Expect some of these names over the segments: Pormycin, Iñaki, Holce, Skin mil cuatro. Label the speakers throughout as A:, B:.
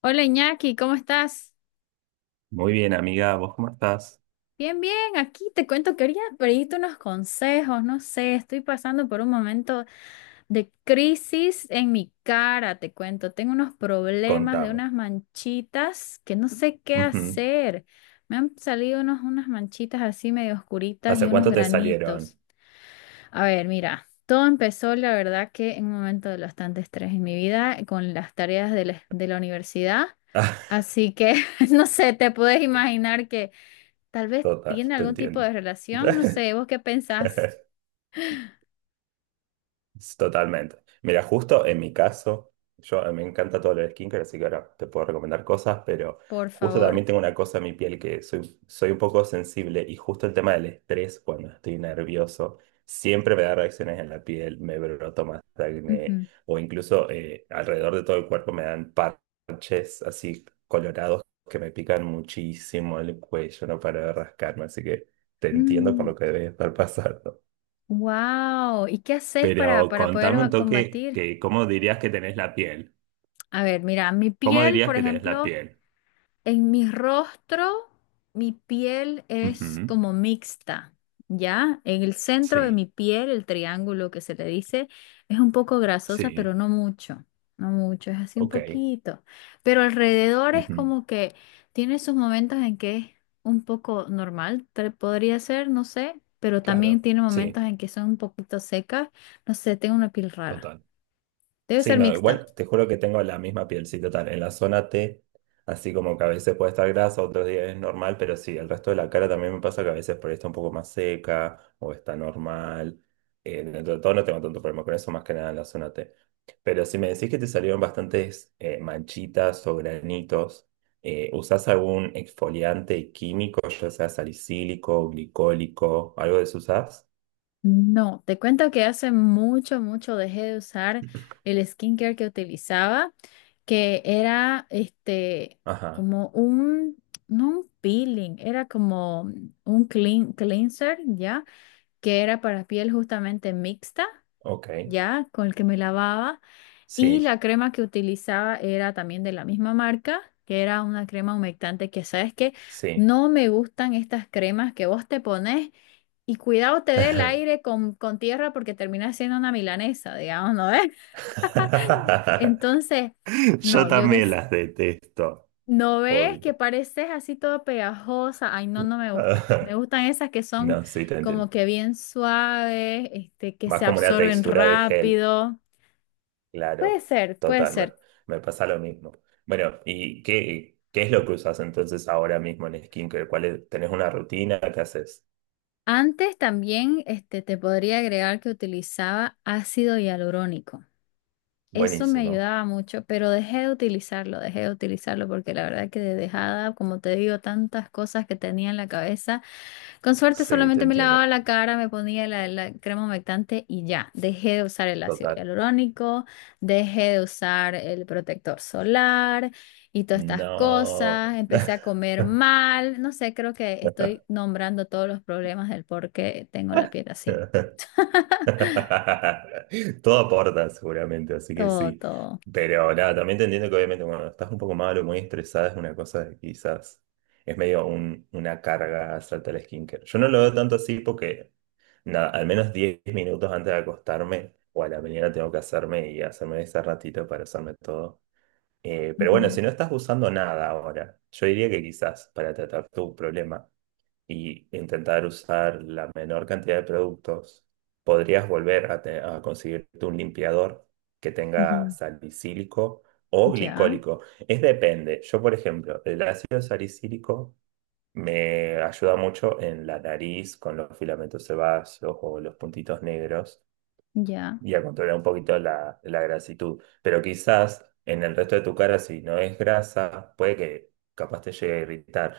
A: Hola Iñaki, ¿cómo estás?
B: Muy bien, amiga, ¿vos cómo estás?
A: Bien, bien, aquí te cuento, que quería pedirte unos consejos, no sé, estoy pasando por un momento de crisis en mi cara, te cuento, tengo unos problemas de
B: Contame.
A: unas manchitas que no sé qué
B: Ujú.
A: hacer. Me han salido unas manchitas así medio oscuritas y
B: ¿Hace
A: unos
B: cuánto te salieron?
A: granitos. A ver, mira, todo empezó, la verdad, que en un momento de bastante estrés en mi vida, con las tareas de la universidad. Así que, no sé, te puedes imaginar que tal vez
B: Total,
A: tiene
B: te
A: algún tipo
B: entiendo.
A: de relación. No sé, ¿vos qué pensás?
B: Totalmente. Mira, justo en mi caso, yo me encanta todo lo de skincare, así que ahora te puedo recomendar cosas. Pero
A: Por
B: justo también
A: favor.
B: tengo una cosa en mi piel, que soy un poco sensible, y justo el tema del estrés, cuando estoy nervioso, siempre me da reacciones en la piel, me broto más acné,
A: Ujú.
B: o incluso alrededor de todo el cuerpo me dan parches así colorados, que me pican muchísimo el cuello, no paro de rascarme, así que te entiendo por
A: Mm,
B: lo que debes estar pasando.
A: wow. ¿Y qué haces
B: Pero
A: para poder
B: contame un toque,
A: combatir?
B: que ¿cómo dirías que tenés la piel?
A: A ver, mira, mi
B: ¿Cómo
A: piel,
B: dirías
A: por
B: que tenés la
A: ejemplo.
B: piel?
A: En mi rostro, mi piel es
B: Ujú.
A: como mixta, ¿ya? En el centro de
B: Sí,
A: mi piel, el triángulo que se le dice, es un poco grasosa,
B: sí,
A: pero no mucho, no mucho, es así un
B: ok.
A: poquito. Pero alrededor es
B: Ujú.
A: como que tiene sus momentos en que es un poco normal, podría ser, no sé, pero también
B: Claro,
A: tiene momentos
B: sí,
A: en que son un poquito secas, no sé, tengo una piel rara.
B: total.
A: Debe
B: Sí,
A: ser
B: no,
A: mixta.
B: igual te juro que tengo la misma piel, sí, total. En la zona T, así como que a veces puede estar grasa, otros días es normal. Pero sí, el resto de la cara también me pasa que a veces por ahí está un poco más seca o está normal. Dentro de todo no tengo tanto problema con eso, más que nada en la zona T. Pero si me decís que te salieron bastantes manchitas o granitos, ¿usás algún exfoliante químico, ya sea salicílico, glicólico, algo de eso usás?
A: No, te cuento que hace mucho, mucho dejé de usar el skincare que utilizaba, que era este
B: Ajá,
A: como un, no un peeling, era como un cleanser, ¿ya? Que era para piel justamente mixta,
B: ok,
A: ¿ya? Con el que me lavaba. Y la
B: sí,
A: crema que utilizaba era también de la misma marca, que era una crema humectante que, ¿sabes que
B: sí.
A: No me gustan estas cremas que vos te pones. Y cuidado te dé el aire con tierra porque termina siendo una milanesa, digamos, ¿no ves? Entonces,
B: Yo
A: no,
B: también las detesto,
A: no ves que
B: odio.
A: pareces así todo pegajosa. Ay, no, no me gusta. Me gustan esas que son
B: No, sí, te entiendo.
A: como que bien suaves, este, que
B: Más
A: se
B: como la
A: absorben
B: textura de gel,
A: rápido. Puede
B: claro,
A: ser, puede
B: total.
A: ser.
B: Me pasa lo mismo. Bueno, ¿y qué es lo que usas entonces ahora mismo en skincare? ¿Cuál es- tenés una rutina? ¿Qué haces?
A: Antes también, este, te podría agregar que utilizaba ácido hialurónico. Eso me
B: Buenísimo,
A: ayudaba mucho, pero dejé de utilizarlo porque la verdad que de dejada, como te digo, tantas cosas que tenía en la cabeza. Con suerte
B: sí, te
A: solamente me lavaba
B: entiendo,
A: la cara, me ponía la crema humectante y ya, dejé de usar el ácido
B: total.
A: hialurónico, dejé de usar el protector solar y todas estas
B: No.
A: cosas. Empecé a comer mal, no sé, creo que estoy nombrando todos los problemas del por qué tengo la piel así.
B: Todo aporta seguramente, así que
A: Todo,
B: sí.
A: todo.
B: Pero nada, también te entiendo que obviamente cuando estás un poco malo, muy estresada, es una cosa que quizás es medio un- una carga hacerte el skincare. Yo no lo veo tanto así, porque nada, al menos 10 minutos antes de acostarme o a la mañana tengo que hacerme y hacerme ese ratito para hacerme todo. Pero bueno,
A: Ujú,
B: si no estás usando nada ahora, yo diría que quizás para tratar tu problema y intentar usar la menor cantidad de productos, podrías volver a, a conseguirte un limpiador que tenga
A: ujú.
B: salicílico o
A: Ya,
B: glicólico. Es depende. Yo, por ejemplo, el ácido salicílico me ayuda mucho en la nariz con los filamentos sebáceos o los puntitos negros,
A: ya.
B: y a controlar un poquito la grasitud. Pero quizás en el resto de tu cara, si no es grasa, puede que capaz te llegue a irritar.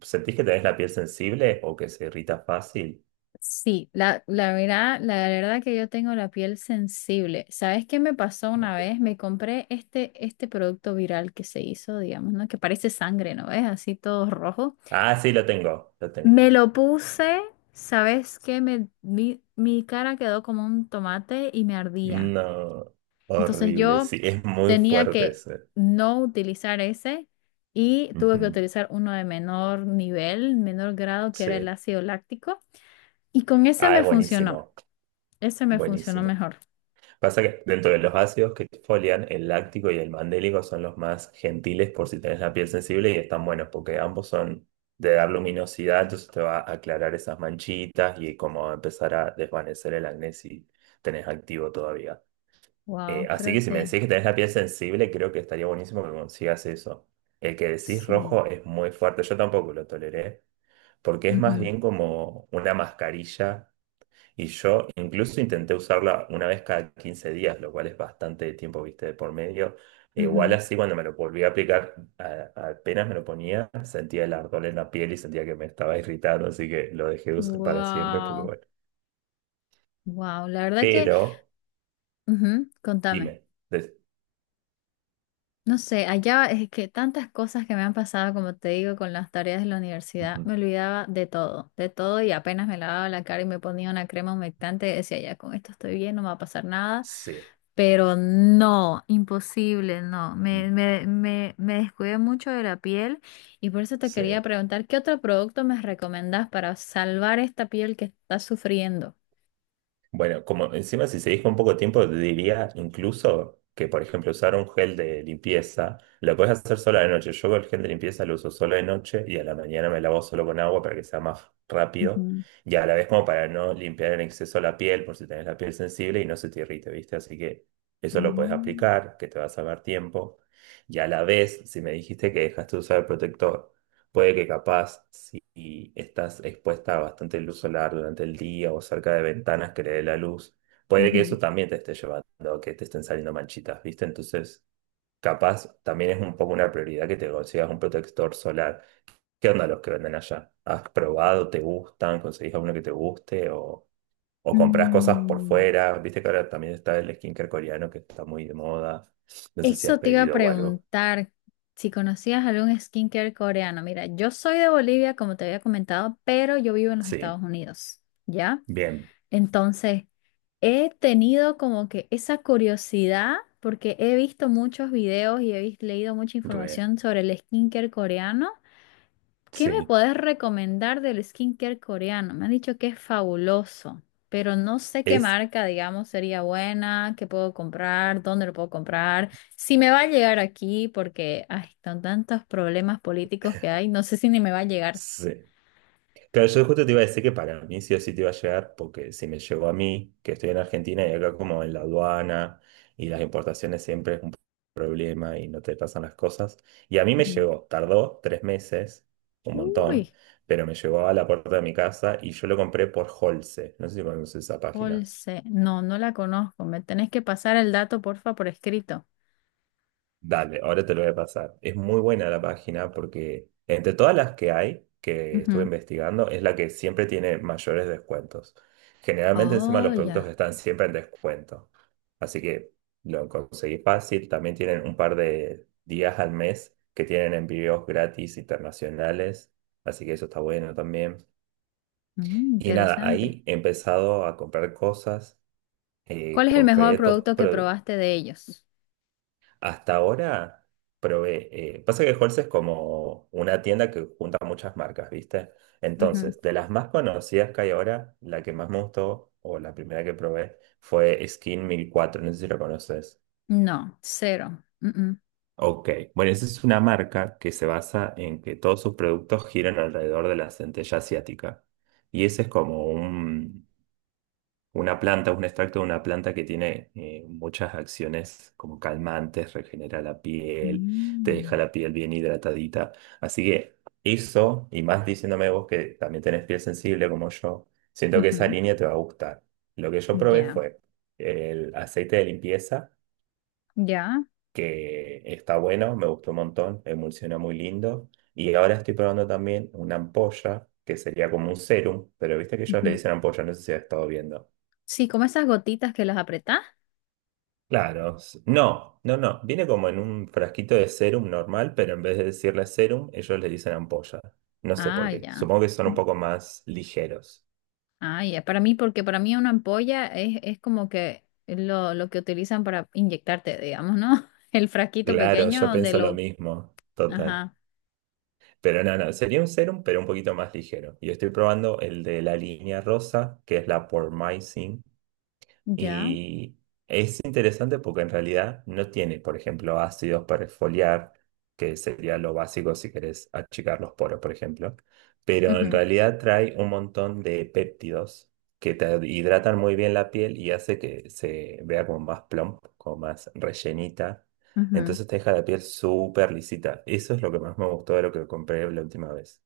B: ¿Sentís que tenés la piel sensible o que se irrita fácil?
A: Sí, la verdad que yo tengo la piel sensible. ¿Sabes qué me pasó
B: No
A: una
B: sé.
A: vez? Me compré este producto viral que se hizo, digamos, ¿no? Que parece sangre, ¿no ves? Así todo rojo.
B: Ah, sí, lo tengo, lo tengo.
A: Me lo puse, ¿sabes qué? Mi cara quedó como un tomate y me ardía.
B: No,
A: Entonces
B: horrible,
A: yo
B: sí, es muy
A: tenía
B: fuerte
A: que
B: ese.
A: no utilizar ese y tuve que
B: Ujú.
A: utilizar uno de menor nivel, menor grado, que era el
B: Sí.
A: ácido láctico. Y con ese
B: Ah,
A: me
B: es
A: funcionó.
B: buenísimo,
A: Ese me funcionó
B: buenísimo.
A: mejor.
B: Pasa que dentro de los ácidos que exfolian, el láctico y el mandélico son los más gentiles por si tenés la piel sensible, y están buenos porque ambos son de dar luminosidad. Entonces te va a aclarar esas manchitas y como va a empezar a desvanecer el acné, si tenés activo todavía.
A: Wow,
B: Así
A: creo
B: que si me
A: que
B: decís que tenés la piel sensible, creo que estaría buenísimo que consigas eso. El que decís
A: sí.
B: rojo es muy fuerte, yo tampoco lo toleré porque es más
A: Ujú,
B: bien como una mascarilla, y yo incluso intenté usarla una vez cada 15 días, lo cual es bastante tiempo, viste, de por medio. E igual
A: ujú.
B: así, cuando me lo volví a aplicar, apenas me lo ponía, sentía el ardor en la piel y sentía que me estaba irritando, así que lo dejé de usar para siempre, porque
A: Wow,
B: bueno.
A: wow. La verdad que,
B: Pero,
A: ujú, contame.
B: dime. Des-.
A: No sé, allá es que tantas cosas que me han pasado, como te digo, con las tareas de la universidad,
B: Ujú.
A: me olvidaba de todo y apenas me lavaba la cara y me ponía una crema humectante, decía, ya con esto estoy bien, no me va a pasar nada,
B: Sí,
A: pero no, imposible, no,
B: mm,
A: me descuidé mucho de la piel y por eso te quería
B: sí.
A: preguntar, ¿qué otro producto me recomendás para salvar esta piel que está sufriendo?
B: Bueno, como encima si se dijo un poco tiempo, te diría incluso que, por ejemplo, usar un gel de limpieza, lo puedes hacer solo de noche. Yo el gel de limpieza lo uso solo de noche, y a la mañana me lavo solo con agua para que sea más rápido
A: Ujú.
B: y a la vez como para no limpiar en exceso la piel, por si tenés la piel sensible y no se te irrite, ¿viste? Así que eso lo puedes
A: Mm,
B: aplicar, que te va a salvar tiempo. Y a la vez, si me dijiste que dejaste de usar el protector. Puede que capaz, si estás expuesta a bastante luz solar durante el día o cerca de ventanas que le dé la luz, puede que
A: ujú.
B: eso también te esté llevando a que te estén saliendo manchitas, ¿viste? Entonces, capaz también es un poco una prioridad que te consigas un protector solar. ¿Qué onda los que venden allá? ¿Has probado? ¿Te gustan? ¿Conseguís alguno que te guste? O compras cosas por
A: Mm.
B: fuera? ¿Viste que ahora también está el skincare coreano que está muy de moda? No sé si has
A: Eso te iba a
B: pedido o algo.
A: preguntar si conocías algún skincare coreano. Mira, yo soy de Bolivia, como te había comentado, pero yo vivo en los
B: Sí,
A: Estados Unidos, ¿ya?
B: bien,
A: Entonces, he tenido como que esa curiosidad porque he visto muchos videos y leído mucha
B: re,
A: información sobre el skincare coreano. ¿Qué me
B: sí.
A: puedes recomendar del skincare coreano? Me han dicho que es fabuloso, pero no sé qué
B: Es.
A: marca, digamos, sería buena, qué puedo comprar, dónde lo puedo comprar, si me va a llegar aquí, porque ay, con tantos problemas políticos que hay, no sé si ni me va a llegar.
B: Sí. Claro, yo justo te iba a decir que para mí sí o sí te iba a llegar, porque si me llegó a mí, que estoy en Argentina, y acá como en la aduana y las importaciones siempre es un problema y no te pasan las cosas. Y a mí me
A: Ujú.
B: llegó, tardó 3 meses, un montón,
A: Uy,
B: pero me llegó a la puerta de mi casa, y yo lo compré por Holce. No sé si conoces esa página.
A: Holse, no, no la conozco. Me tenés que pasar el dato, porfa, por escrito.
B: Dale, ahora te lo voy a pasar. Es muy buena la página porque entre todas las que hay, que estuve
A: Ujú.
B: investigando, es la que siempre tiene mayores descuentos. Generalmente encima
A: Oh,
B: los productos
A: ya.
B: están siempre en descuento. Así que lo conseguí fácil. También tienen un par de días al mes que tienen envíos gratis internacionales. Así que eso está bueno también.
A: Mm,
B: Y nada,
A: interesante.
B: ahí he empezado a comprar cosas.
A: ¿Cuál es el mejor
B: Compré dos.
A: producto que probaste de ellos?
B: Hasta ahora probé. Pasa que Halls es como una tienda que junta muchas marcas, ¿viste? Entonces, de las más conocidas que hay ahora, la que más me gustó o la primera que probé fue Skin 1004. No sé si lo conoces.
A: No, cero. Mm,
B: Ok. Bueno, esa es una marca que se basa en que todos sus productos giran alrededor de la centella asiática. Y ese es como un, una planta, un extracto de una planta que tiene muchas acciones como calmantes, regenera la piel, te deja
A: mm.
B: la piel bien hidratadita. Así que eso, y más diciéndome vos que también tenés piel sensible como yo, siento
A: Mm,
B: que
A: ujú.
B: esa línea te va a gustar. Lo que yo probé
A: Ya,
B: fue el aceite de limpieza,
A: ya.
B: que está bueno, me gustó un montón, emulsiona muy lindo. Y ahora estoy probando también una ampolla, que sería como un serum, pero viste que ellos le
A: Ujú.
B: dicen ampolla, no sé si has estado viendo.
A: Sí, como esas gotitas que las apretás.
B: Claro, no. Viene como en un frasquito de serum normal, pero en vez de decirle serum, ellos le dicen ampolla. No sé
A: Ah,
B: por qué.
A: ya.
B: Supongo que son un
A: Mm.
B: poco más ligeros.
A: Ah, ya. Para mí, porque para mí una ampolla es como que lo que utilizan para inyectarte, digamos, ¿no? El frasquito
B: Claro,
A: pequeño
B: yo
A: donde
B: pienso lo
A: lo...
B: mismo, total.
A: Ajá,
B: Pero no, sería un serum, pero un poquito más ligero. Yo estoy probando el de la línea rosa, que es la Pormycin.
A: ya.
B: Y es interesante porque en realidad no tiene, por ejemplo, ácidos para exfoliar, que sería lo básico si querés achicar los poros, por ejemplo. Pero en
A: Ujú,
B: realidad trae un montón de péptidos que te hidratan muy bien la piel y hace que se vea como más plump, como más rellenita.
A: ujú.
B: Entonces te deja la piel súper lisita. Eso es lo que más me gustó de lo que compré la última vez.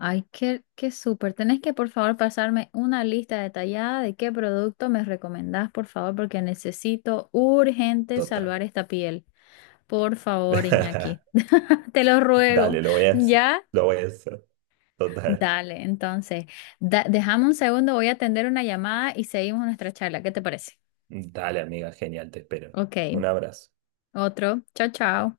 A: Ay, qué, qué súper. Tenés que, por favor, pasarme una lista detallada de qué producto me recomendás, por favor, porque necesito urgente
B: Total.
A: salvar esta piel. Por favor, Iñaki. Te lo ruego.
B: Dale,
A: ¿Ya?
B: lo voy a hacer. Total.
A: Dale, entonces, dejame un segundo, voy a atender una llamada y seguimos nuestra charla. ¿Qué te parece?
B: Dale, amiga, genial, te espero.
A: Ok,
B: Un abrazo.
A: otro. Chao, chao.